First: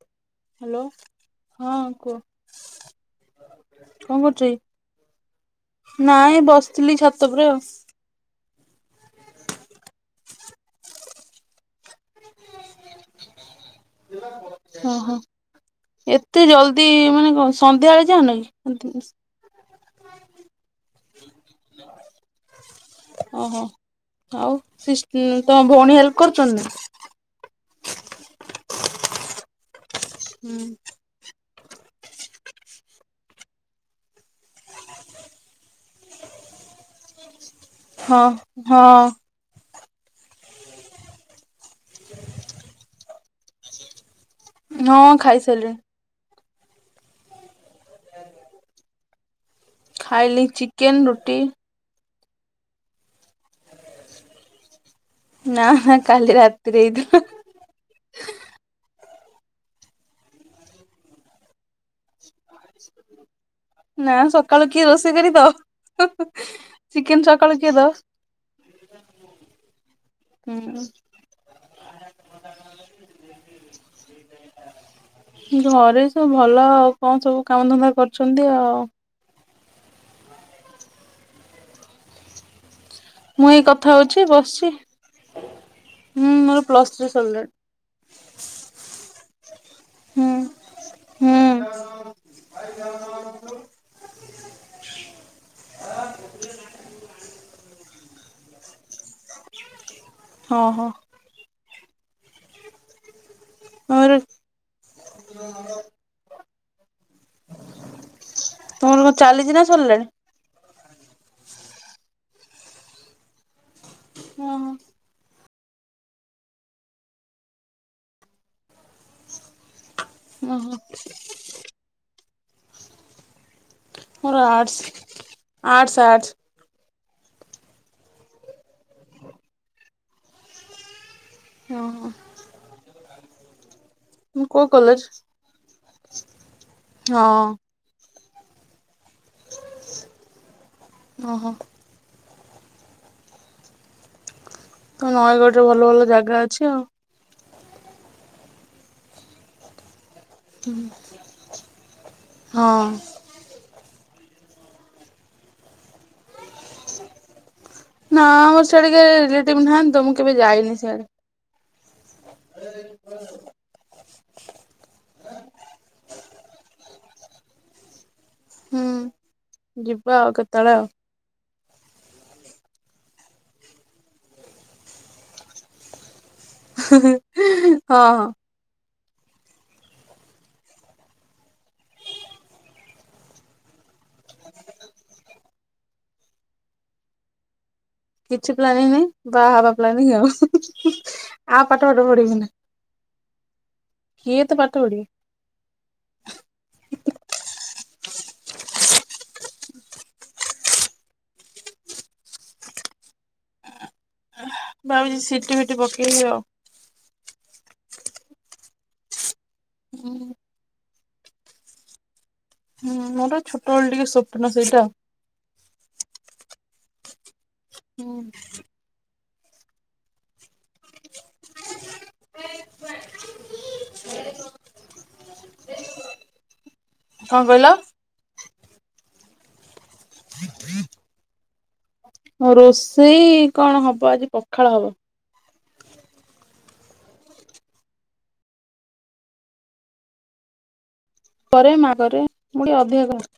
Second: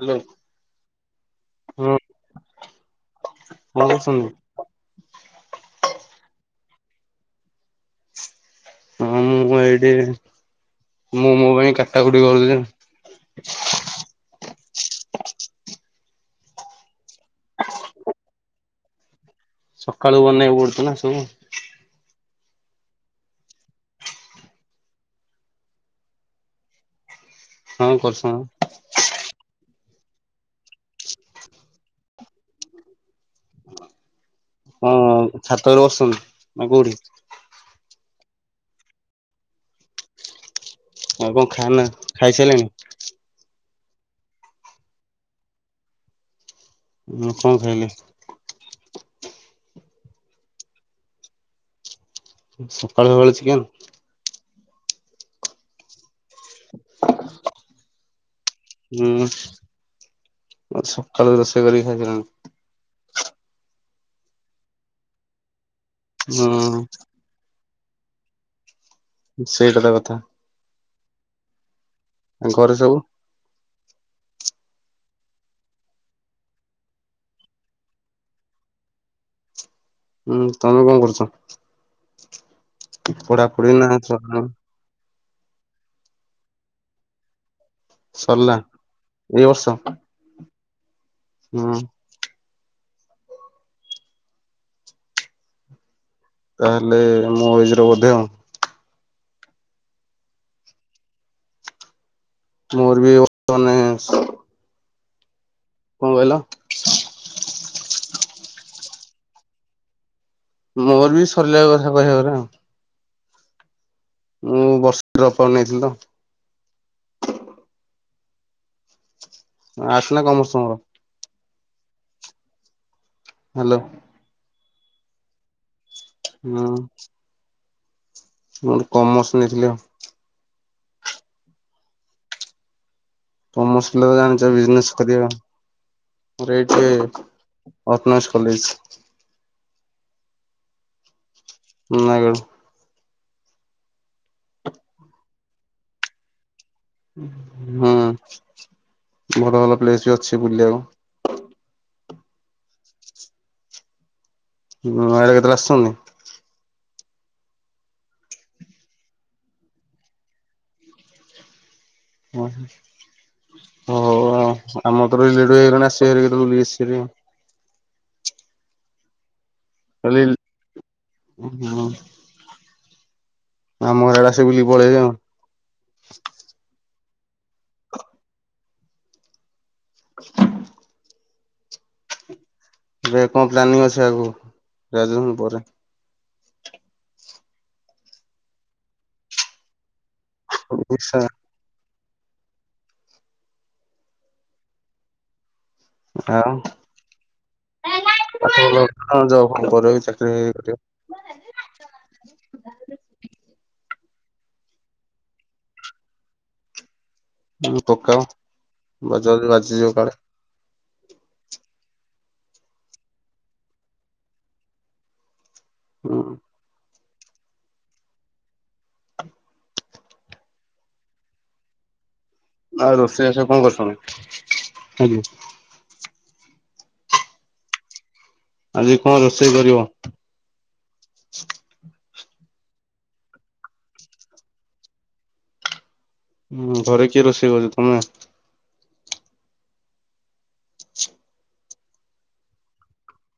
Hello. Hello ହଁ କୁହ। ବଲ କଣ କରୁଛ ସନ୍ଦୀପ। କି ନାଇଁ ବସିଥିଲି ଛାତ ପରେ ଆଉ। ହଁ ମୁଁ ଏଇଠି ମୁଁ ମୋ ପାଇଁ କାଟାକୁଟି କରୁଥିଚି। ଓହୋ ଏତେ ଜଲଦି ମାନେ କ ସନ୍ଧ୍ୟାବେଳେ ଯାଉନ କି। ସକାଳୁ ବନେଇବାକୁ ପଡୁଛି ନାଁ ସବୁ। ଓହୋ ଆଉ ତମ ଭଉଣୀ ହେଲ୍ପ କରୁଛନ୍ତି ନାଁ? ହଁ କରୁଛନ୍ତି। ହୁଁ। ହଁ ଛାତରେ ବସିଛନ୍ତି ନା କୋଉଠି? ହଁ ହଁ। ଆଉ କଣ ଖାନା ଖାଇସାରିଲେଣି? ହଁ ଖାଇସାରିଲିଣି। କଣ ଖାଇଲେ? ଖାଇଲି ଚିକେନ ରୁଟି। ସଖାଳୁ ସଖାଳୁ ଚେକେନ? ନା ନା କାଲି ରାତିରେ ହେଇଥିଲା। ହୁଁ ସକାଳୁ ରୋଷେଇ କରିକି ଖାଇସାରିଲାଣି। ନା ସକାଳୁ କିଏ ରୋଷେଇ କରିକି ଦେବ। ହଁ। କିଏ ଦ। ସେଇଟା ତ କଥା ହୁଁ। ଆଉ ଘରେ ସବୁ। ଘରେ ସବୁ ଭଲ ଆଉ କଣ ସବୁ କାମ ଧନ୍ଦା କରୁଛନ୍ତି ଆଉ। ହୁଁ ତମେ କଣ କରୁଛ? ମୁଁ ଏଇ ପଢାପଢି ନା କଥା ହଉଛି ବସିଛି ହୁଁ ମୋର ପ୍ଲସ ଥ୍ରି ସରିଲାଣି। ସରିଲା ଏଇ ବର୍ଷ। ହୁଁ ହୁଁ। ତାହେଲେ ମୁଁ ଏଜ ର ବଧେ ଆଉ। ହଁ ହୋ। ମୋର ବିି ବର୍ତ୍ତମାନେ ତମର କଣ କହିଲ? ତମର କଣ ଚାଲିଛି ନା ସରିଲାଣି? ମୋର ବି ସରିଲା କଥା କହିବାକୁ ରା। ମୁଁ ଓହୋ ବର୍ଷ ଅଫର୍ ନେଇଥିଲି ତ। ଆରର୍ସ ନା କମର୍ଷ ଓହୋ ତୁମର? ହ୍ୟାଲୋ ମୋର ଆର୍ଟସ୍ ଆର୍ଟସ୍। ହଁ। ମୁଁ ଗୋଟେ କମର୍ସ ନେଇଥିଲି ଆଉ। ହଁ ହୋ। କମର୍ସ। ଜାଣିଛ ବିଜନେସ୍ କରିବା ମୋର ଏଇଠି ହଁ ଅଟୋନମସ। କଲେଜ। ଓହୋ। ନୟାଗଡ। ତ ନୟାଗଡ ରେ ଭଲ ଭଲ ଜାଗା ଅଛି ଆଉ। ହଁ ଭଲ ଭଲ ପ୍ଲେସ ବି ଅଛି। ବୁଲିବାକୁ ହୁଁ ହଁ। ନୟାଗଡ଼ କେତେବେଳେ ଆସିଛନ୍ତି। ନା ଆମର ସିଆଡେ କିଏ ରିଲେଟିଭ ନାହାନ୍ତି ତ। ମୁଁ କେବେ ଯାଇନି ସିଆଡେ। ଓହୋ। ହଉ ଆଉ ଆମର ତ ରିଲେଟିଭ ହେଇଗଲଣି। ଆସିବେ ହାରି କେବେ ବୁଲିକି ଆସିବ ହାରି ଆଉ। ହୁଁ ଯିବା ଆଉ କେତେବେଳେ ଆଉ। ଓ ହଁ। ଆମ ଘର ଆଡ଼େ ଆସିକି ବୁଲିକି ପଳେଇବେ ଆଉ। ହଁ ହଁ। ଏବେ କଣ ପ୍ଲାନିଂ ଅଛି ଆଗକୁ ଗ୍ରାଜୁଏସନ ପରେ। କିଛି ପ୍ଲାନିଙ୍ଗ ନାଇଁ ବାହା ହବା ପ୍ଲାନିଙ୍ଗ ଆଉ। ଆ ଓଡ଼ିଶା ପା ପାଠ ସାଠ ପଢିକି ନାଁ। କିଏ ଏତେ ପାଠ ପଢିବ। ଆଉ। ପାଠ ଭଲ ଜବ ପରେ ବି ଚାକିରୀ କରିବ। ଭାବୁଚି ସିଟି ଫିଟି ପକେଇବି ଆଉ। ପକାଅ ବଜାଅ ବାଜିଯିବ କାଳେ। ହୁଁ ହୁଁ ମୋର ଛୋଟବେଳେ ଟିକେ ସ୍ୱପ୍ନ ସେଇଟା। ହୁଁ ହୁଁ। ଆଉ ରୋଷେଇ ବାସ କଣ କରିଛ ତମେ ହଁ କି? କଣ କହିଲ । ଆଜି କଣ ରୋଷେଇ କରିବ। ରୋଷେଇ କଣ ହବ ଆଜି ପଖାଳ ହବ। ହଁ ଘରେ କିଏ ରୋଷେଇ କରଛ ତମେ? ପରେ ମା କରେ ମୁଁ ଟିକେ ଅଧିକ କରେ।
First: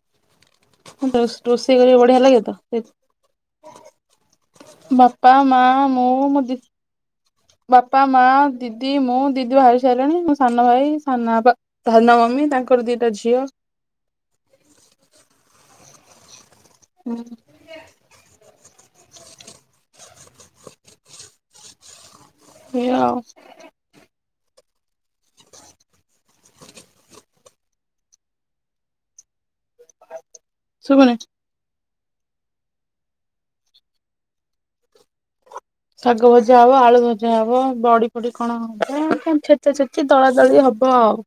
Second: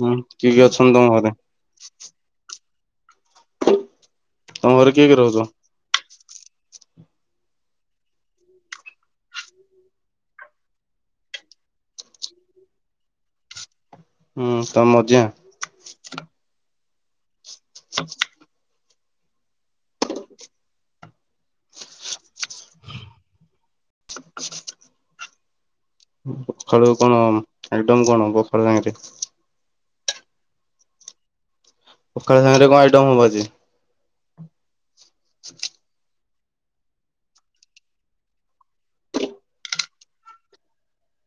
ହୁଁ। କିଏ କିଏ ଅଛନ୍ତି ତମ ଘରେ ରୋଷ ରୋଷେଇ କରିବାକୁ ବଢିଆ ଲାଗେତ। ତମ ଘରେ କିଏ କିଏ ବାପା ରହୁଛ? ମା ମୁଁ ମୋ ଦି ବାପା ମା ଦିଦି ମୁଁ ଦିଦି ବାହାହେଇ ସାରିଲିଣି ମୋ ସାନ ଭାଇ ମି ତାଙ୍କର ଦିଟା ଝିଅ। ହୁଁ ତମ ଅଜା। ହୁଁ। ହ ଇଆ ଆଉ। ପଖାଳୁ କଣ ଏକଦମ କଣ ପଖାଳ ସାଙ୍ଗରେ ଶୁବୁନି। ପଖାଳ ସାଙ୍ଗରେ କଣ ଆଇଟମ ହବ ଆଜି। ଶାଗ ଭଜା ହବ ଆଳୁ ଭଜା ହବ ବଡି ପଡି କଣ ହବ। କଣ ଛେତ ଛେତି ଦଳା ଦଳି ହ ବ ଆଉ।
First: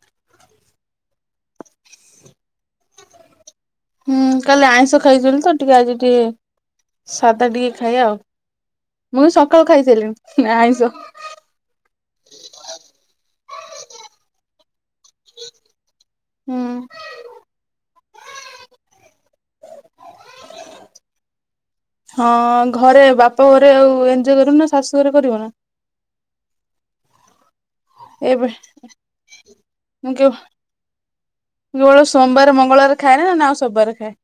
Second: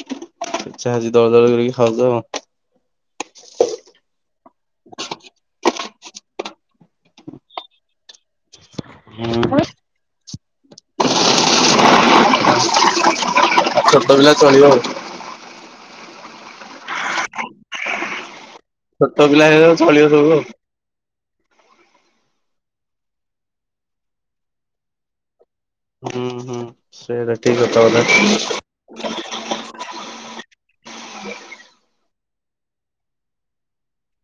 ହ ଇଛା ହଉଚି ଦଳା ଦୁଳି କରିକି ଖାଉଚ ଆଉ। ହୁଁ କାଲି ଆଇଁଷ ଖାଇଚନ୍ତି ତ। ଟିକେ ଆଜି ଟିକେ ସାଧା ଟିକେ ଖାଇଆ ଆଉ। ମୁଁ ସକାଳୁ ଖାଇସାରିଲିଣି ଆଇଁଷ। ଛୋଟ ପିଲା ଚଳିବ ଆଉ। ହୁଁ। ଛୋଟ ପିଲା ହେଇଗଲେ ଚଳିବ ଶବୁ। ହଁ ଘରେ ବାପ ଘରେ ଆଉ ଏଞଜୟ କରିବୁ ନା ଶାଶୁ ଘରେ କରିବୁ ନା। ହୁଁ ହୁଁ ସେଇଟା ଠିକ କଥା ଏବେ ଗୋଟେ। ମୁଁ କେବଳ ମୋର ସୋମବାର ମଙ୍ଗଳବାର ଖାଏନି ନା ଆଉ ସବୁ ବାରେ ଖାଏ।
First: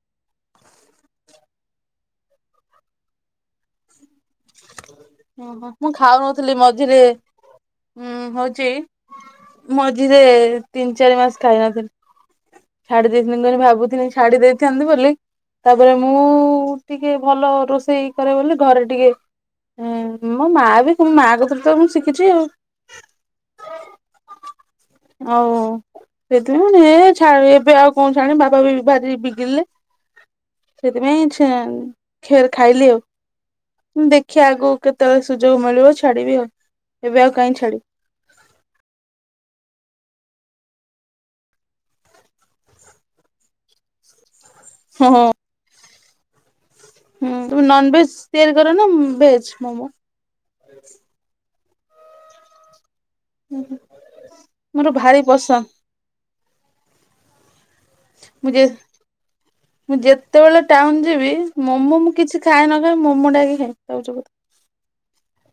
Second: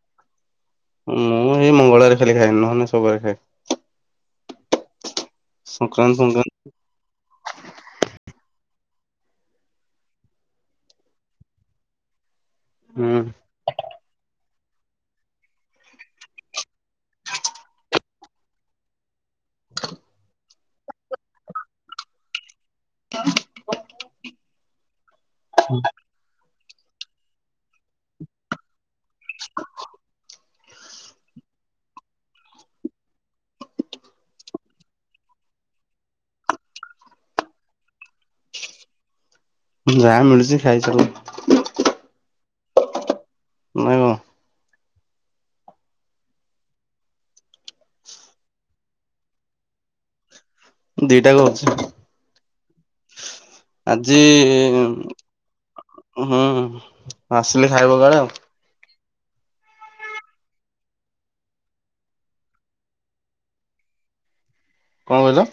ମୁଁ ଏଇ ମଙ୍ଗଳବାରେ ଖାଲି ଖାଏନି, ନହେଲେ ନାହିଁ ସବୁବାରେ ଖାଏ। ଓହୋ। ମୁଁ ସଂକ୍ରାନ୍ତି ଖାଉନଥିଲି ମଝିରେ ହୁଁ ହଉଚି ମଝିରେ ତିନ ଚାରି ମାସ ଖାଇନଥିଲି। ଛାଡି ସଂକ୍ରାନ୍ତି ଦେଇଥାନି ବୋଲି ଭାବୁଥିଲି ଛାଡି ଦେଇଥାନ୍ତି ବୋଲି। ତାପରେ, ମୁଁ ଟିକେ ଭଲ ରୋଷେଇ କରେ ବୋଲି ଘରେ ଟିକେ ହୁଁ ମୋ ମା ବି ମା କତରୁ ତ ମୁଁ ଶିଖିଛି ଆଉ। ଆଉ ସେଥିପାଇଁ ଏ ଏବେ ଆଉ କଣ ଛାଡିବି ବାପା ବି ଭାରି ବିଗିଡିଲେ। ସେଥିପାଇଁ ଛେଁନ ଖେର ଖାଇଲି ଆଉ। ଦେଖିବା ଆଗକୁ କେତେବେଳେ ସୁଯୋଗ ମିଳିବ ଛାଡିବି ଆଉ, ଏବେ ଆଉ କାଇଁ ଛାଡିବି। ଯାହା ମିଳୁଛି ଖାଇ ଚାଲ। ନା କଣ ହଁ ହଁ। ହୁଁ ତୁ ନନଭେଜ ତିଆରି କରେ ନା ଭେଜ ମୋମୋ। ଦିଟା କ ଅଛି। ଆଜି ମୋର ଉଁ ଭାରି ପସନ୍ଦ ଆସିଲେ ଖାଇବ କାଳେ ଆଉ। ମୁଁ ଯେ ହ ମୁଁ ଯେତେବେଳେ ଟାଉନ ଯିବି ମୋମୋ ମୁଁ କିଛି ଖାଏ ନ ଖାଏ ମୋମୋଟା ଆଗେ ଖାଇବି, ତାପରେ ଯୋଉ କଥା। କଁ କହିଲ?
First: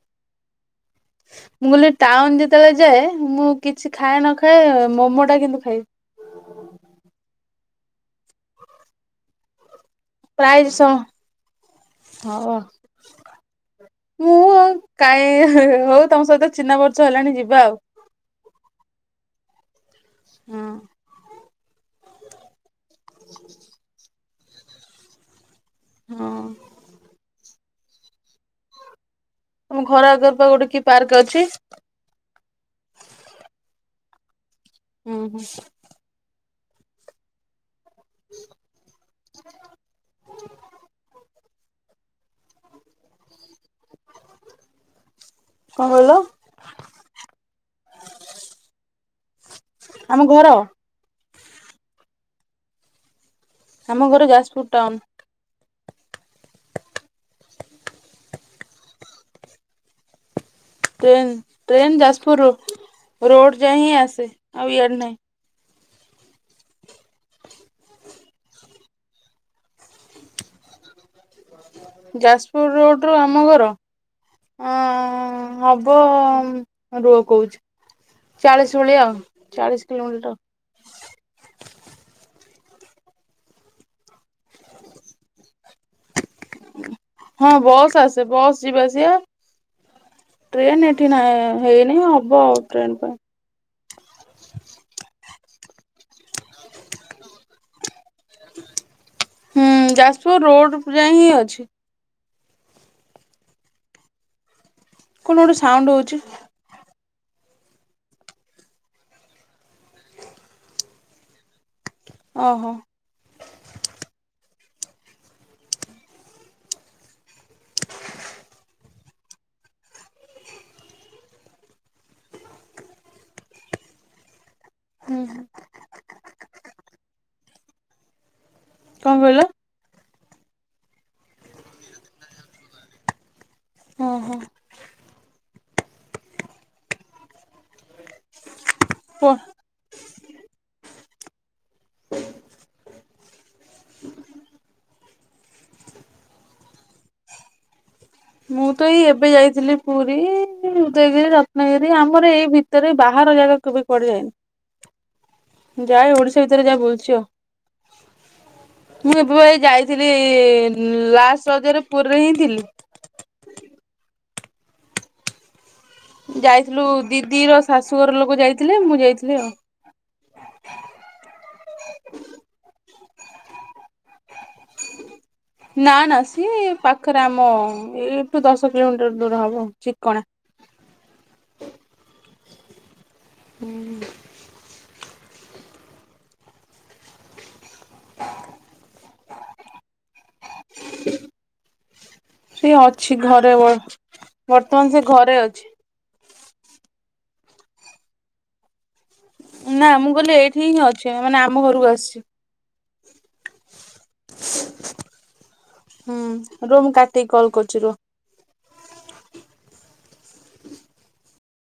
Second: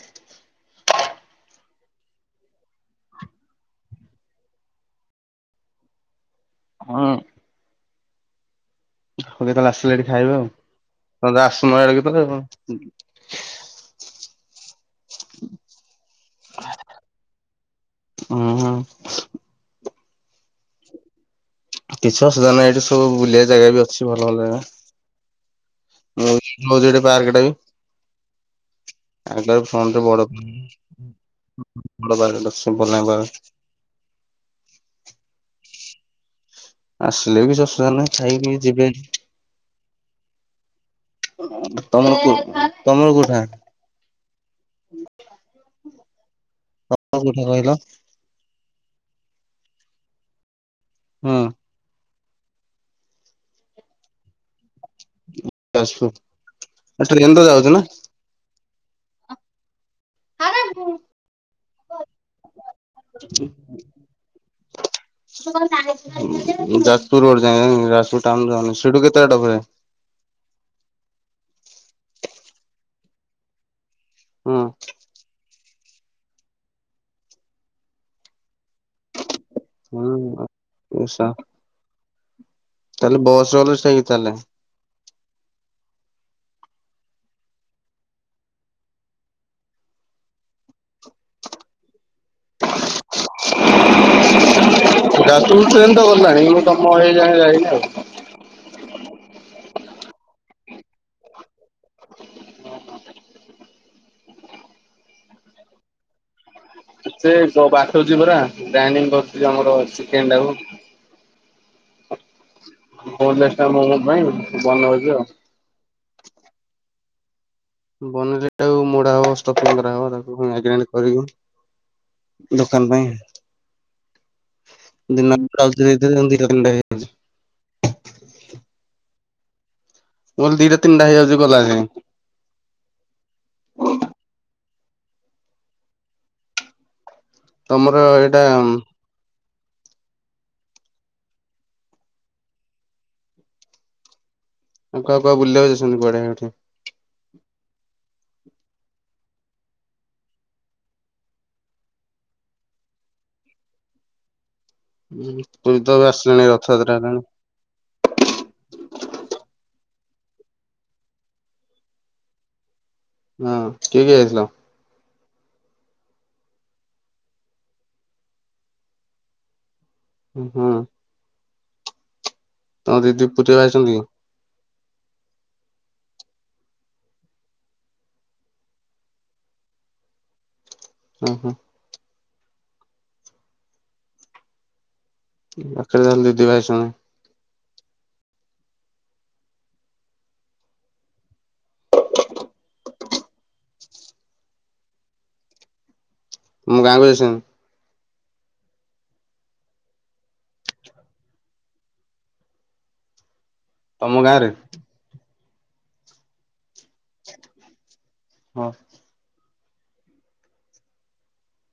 ହଁ [inaudible] ମୁଁ କହିଲି ଟାଉନ ଯେତେବେଳେ ଯାଏ ମୁଁ କିଛି ଖାଏ ନ ଖାଏ, ମୋମୋଟା କିନ୍ତୁ ଖାଏ। ହଁ। ହଉ କେତେବେଳେ ଆସିଲେ ଏଠି ଖାଇବେ ଆଉ, ପ୍ରାୟ ସ ତମେ ତ ଆସୁନ ଆଡେ କେତେବେଳେ ହଁ ଆଉ। ମୁଁ ଆଉ କାଇଁ ହଉ ତମ ସହିତ ଚିହ୍ନା ପର୍ଚ୍ଚ ହେଲାଣି ଯିବା ଆଉ। ଉଁ ହୁଁ। ହଁ। କିଛି ଅସୁବିଧା ନାହିଁ ଏଇଠି ସବୁ ବୁଲିଆ ଜାଗା ବି ଅଛି ଭଲ ଭଲ ଜାଗା। ମୁଁ ହଁ [unintelligible] ଏଇଟା ପାର୍କଟା ବି। [unintelligible] ବଡ ତମ ଘର ପାର୍କ ଆଗରେ ପା ଗୋଟେ କି ପାର୍କ ଅଛି? ଟା [unintelligible] ଉଁ ହୁଁ। ଆସିଲେ ବି କିଛି ଅସୁବିଧା ନାହିଁ ଖାଇକି ଯିବେ ଏଠି। ତମର ତମ [unintelligible] କୋଉଠା? କଁ କହିଲ? [unintelligible] କୋଉଠା କହିଲ? ଆମ ଘର? ହଁ। ଆମ ଘର ଯାଜପୁର ଟାଉନ। ଯାଜପୁର ତୁ ଟ୍ରେନ ରେ ଯାଉଛୁ ନା। ଟ୍ରେନ ଟ୍ରେନ ଯାଜପୁର ରୋ ରୋଡ ଯାଏ ହିଁ ଆସେ, ଆଉ ଇଆଡ ନାହିଁ। ଯାଜପୁର ରୋଡ ଯାଇ ଯାଏ ଯାଜପୁର ଟାଉନ ଯାଏନି, ସେଠୁ କେତେ ବାଟ ଫେରେ? ଯାଜପୁର ରୋଡରୁ ଆମ ଘର ହଁ ଅଁ ହବ ବ ଉମ୍ ରୁହ କହୁଚି ଚାଳିଶି ଭଳିଆ ଆଉ। ଚାଳିଶ କିଲୋମିଟର ହଁ ଓସା ତାହେଲେ ବସ୍ ଗଲେ ସେଇ ଚାଲେ। ହଁ ବସ୍ ଆସେ ବସ୍ ଯିବା ଆସିଆ ଟ୍ରେନ ଏଠି ନାହିଁ, ହେଇନି ହବ ଆଉ ଟ୍ରେନ ପାଇଁ। ଯାଜପୁରକୁ ଟ୍ରେନ୍ ତ ଗଲାଣି, କେବଳ ତମ ଏଇ ଯାଏଁ ଯାଇନି ଆଉ। ହୁଁ ଯାଜପୁର ରୋଡ ଯାଇ ହିଁ ଅଛି। କଣ ଗୋଟେ ସାଉଣ୍ଡ ହଉଛି। ସେ ବ-ବାଟୁଚି ପରା ଗ୍ରାଇଣ୍ଡିଙ୍ଗ କରୁଚି ଆମର ଚିକେନ ଟାକୁ। ଓହୋ ମୁଁ ହେଲେ। ସେଟା ମୋମୋ ପାଇଁ ବନଉଛି ଆଉ। ବନେଇଲେ ଏଟାକୁ ମୋଡା ହବ ଷ୍ଟପିଙ୍ଗ କରାହବ ତାକୁ ପୁଣି ମାଇଗ୍ରେଣ୍ଟ କରିବୁ। ଦୋକାନ ପାଇଁ। ହୁଁ ଦିନ [unintelligible] ଦି ଟା ତିନି ଟା ହେଇଚି। କଣ କହିଲ? ମୁଁ କହିଲି ଦିଟା ତିନିଟା ହେଇଯାଉଛି ଗଲା ଯାଏଁ। ଓହୋ ତମର ଏଇଟା। ହ ଆଉ କୁଆ କୁଆ ବୁଲିବାକୁ ଯାଇଛନ୍ତି କୁଆଡେ ଏଇଠି? ମୁଁ ତ ଏଇ ଏବେ ଯାଇଥିଲି ପୁରୀ ଉଦୟଗିରି ରତ୍ନଗିରି ଆମର ଏଇ ଭିତରେ ବାହାର ଜାଗା କେବେ କୁଆଡେ ହୁଁ ପୁରୀ ଯାଇନି ତ ଏବେ ଯାହା ଏଇ ଆସିଲାଣି ଓଡିଶା ଭିତରେ ଯାହା ରଥଯାତ୍ରା ବୁଲିଛି ହେଲାଣି ଆଉ। ମୁଁ ଏବେ ପା ଏଇ ଯାଇଥିଲି ଲାଷ୍ଟ ରଜ ରେ ପୁରୀରେ ହିଁ ଥିଲି। ହଁ କିଏ କିଏ ଯାଇଥିଲ? ଯାଇଥିଲୁ ଦିଦିର ଶାଶୁଘର ଲୋକ ଯାଇଥିଲେ ମୁଁ ଯାଇଥିଲି ଆଉ। ଓ ହଁ। ତମ ଦିଦି ପୁରୀ ରେ ବାହା ହେଇଛନ୍ତି କି? ନା ନା ସିଏ ପାଖରେ ଆମ ଏଇଠୁ ଦଶ କିଲୋମିଟର ଦୂର ହବ ଚିକଣା। ଓହୋ। ହୁଁ। ପାଖରେ ତାହେଲେ ଦିଦି ବାହା ହେଇଛନ୍ତି। [inaudible] ସେ ଅଛି ଘରେ ବର ବର୍ତ୍ତମାନ ସେ ଘରେ ଅଛି। ତମ ଗାଁ କୁ ଯାଇଛନ୍ତି। ନା ମୁଁ କହିଲି ଏଇଠି ହିଁ ଅଛି ମାନେ ଆମ ଘରକୁ ଆସିଛି। ତମ ଗାଁ ରେ। ହୁଁ ରୁହ ମୁଁ କାଟିକି କଲ କରୁଛି ରୁହ। ହଉ।